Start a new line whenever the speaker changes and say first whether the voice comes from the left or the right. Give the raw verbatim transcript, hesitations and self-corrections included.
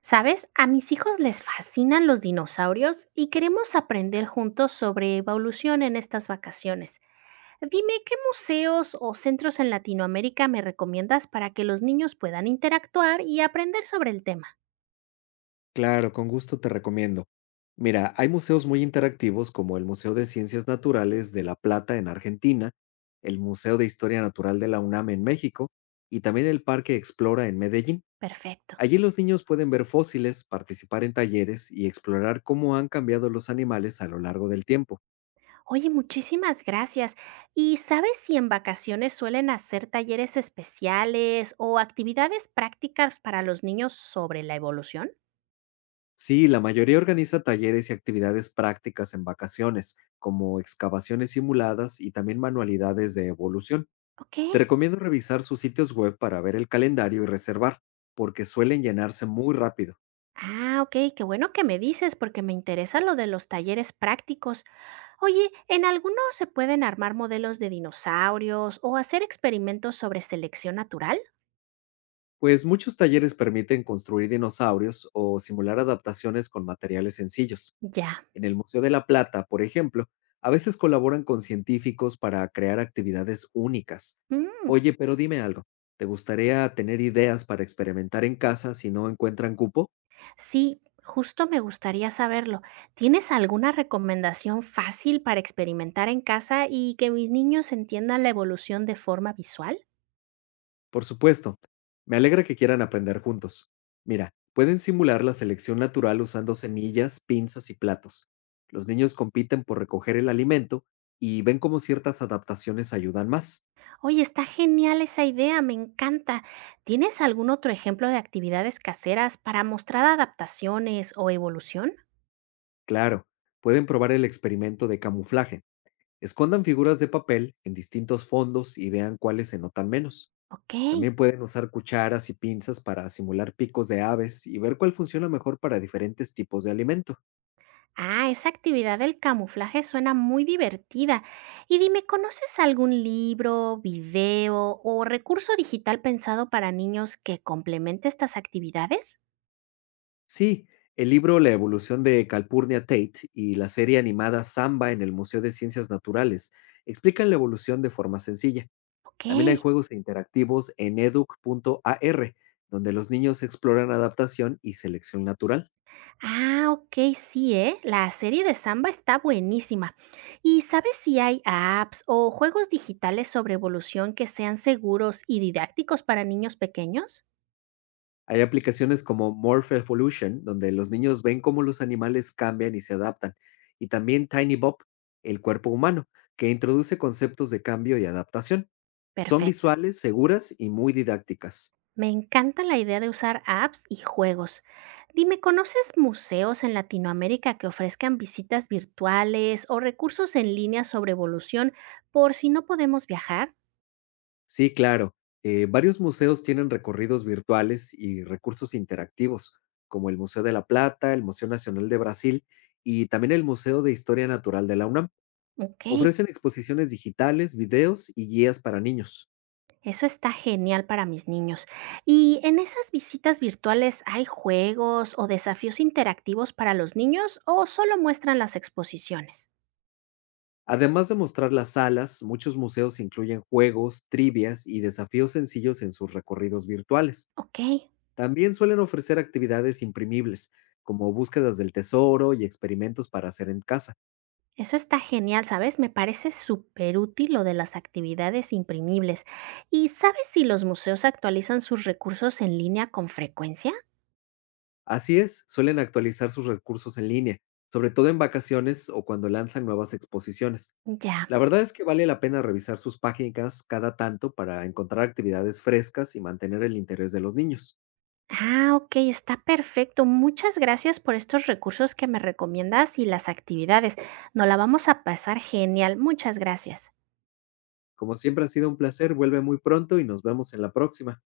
right: ¿Sabes? A mis hijos les fascinan los dinosaurios y queremos aprender juntos sobre evolución en estas vacaciones. Dime, ¿qué museos o centros en Latinoamérica me recomiendas para que los niños puedan interactuar y aprender sobre el tema?
left: Claro, con gusto te recomiendo. Mira, hay museos muy interactivos como el Museo de Ciencias Naturales de La Plata en Argentina, el Museo de Historia Natural de la U N A M en México y también el Parque Explora en Medellín.
right: Perfecto.
left: Allí los niños pueden ver fósiles, participar en talleres y explorar cómo han cambiado los animales a lo largo del tiempo.
right: Oye, muchísimas gracias. ¿Y sabes si en vacaciones suelen hacer talleres especiales o actividades prácticas para los niños sobre la evolución?
left: Sí, la mayoría organiza talleres y actividades prácticas en vacaciones, como excavaciones simuladas y también manualidades de evolución.
right: Ok.
left: Te recomiendo revisar sus sitios web para ver el calendario y reservar, porque suelen llenarse muy rápido,
right: Ah, ok, qué bueno que me dices porque me interesa lo de los talleres prácticos. Oye, ¿en alguno se pueden armar modelos de dinosaurios o hacer experimentos sobre selección natural?
left: pues muchos talleres permiten construir dinosaurios o simular adaptaciones con materiales sencillos.
right: Ya.
left: En el Museo de la Plata, por ejemplo, a veces colaboran con científicos para crear actividades únicas.
right: Mm.
left: Oye, pero dime algo, ¿te gustaría tener ideas para experimentar en casa si no encuentran cupo?
right: Sí, justo me gustaría saberlo. ¿Tienes alguna recomendación fácil para experimentar en casa y que mis niños entiendan la evolución de forma visual?
left: Por supuesto, me alegra que quieran aprender juntos. Mira, pueden simular la selección natural usando semillas, pinzas y platos. Los niños compiten por recoger el alimento y ven cómo ciertas adaptaciones ayudan más.
right: Oye, está genial esa idea, me encanta. ¿Tienes algún otro ejemplo de actividades caseras para mostrar adaptaciones o evolución?
left: Claro, pueden probar el experimento de camuflaje. Escondan figuras de papel en distintos fondos y vean cuáles se notan menos.
right: Ok.
left: También pueden usar cucharas y pinzas para simular picos de aves y ver cuál funciona mejor para diferentes tipos de alimento.
right: Ah, esa actividad del camuflaje suena muy divertida. Y dime, ¿conoces algún libro, video o recurso digital pensado para niños que complemente estas actividades?
left: Sí, el libro La evolución de Calpurnia Tate y la serie animada Samba en el Museo de Ciencias Naturales explican la evolución de forma sencilla.
right: Ok.
left: También hay juegos interactivos en educ.ar, donde los niños exploran adaptación y selección natural.
right: Ah, ok, sí, ¿eh? La serie de Samba está buenísima. ¿Y sabes si hay apps o juegos digitales sobre evolución que sean seguros y didácticos para niños pequeños?
left: Hay aplicaciones como Morph Evolution, donde los niños ven cómo los animales cambian y se adaptan. Y también Tiny Bob, el cuerpo humano, que introduce conceptos de cambio y adaptación. Son
right: Perfecto.
left: visuales, seguras y muy didácticas.
right: Me encanta la idea de usar apps y juegos. Dime, ¿conoces museos en Latinoamérica que ofrezcan visitas virtuales o recursos en línea sobre evolución por si no podemos viajar?
left: Sí, claro. Eh, varios museos tienen recorridos virtuales y recursos interactivos, como el Museo de la Plata, el Museo Nacional de Brasil y también el Museo de Historia Natural de la U N A M.
right: Ok.
left: Ofrecen exposiciones digitales, videos y guías para niños.
right: Eso está genial para mis niños. ¿Y en esas visitas virtuales hay juegos o desafíos interactivos para los niños o solo muestran las exposiciones?
left: Además de mostrar las salas, muchos museos incluyen juegos, trivias y desafíos sencillos en sus recorridos virtuales.
right: Ok,
left: También suelen ofrecer actividades imprimibles, como búsquedas del tesoro y experimentos para hacer en casa.
right: eso está genial, ¿sabes? Me parece súper útil lo de las actividades imprimibles. ¿Y sabes si los museos actualizan sus recursos en línea con frecuencia?
left: Así es, suelen actualizar sus recursos en línea, sobre todo en vacaciones o cuando lanzan nuevas exposiciones.
right: Ya.
left: La verdad es que vale la pena revisar sus páginas cada tanto para encontrar actividades frescas y mantener el interés de los niños.
right: Ah, ok, está perfecto. Muchas gracias por estos recursos que me recomiendas y las actividades. Nos la vamos a pasar genial. Muchas gracias.
left: Como siempre ha sido un placer, vuelve muy pronto y nos vemos en la próxima.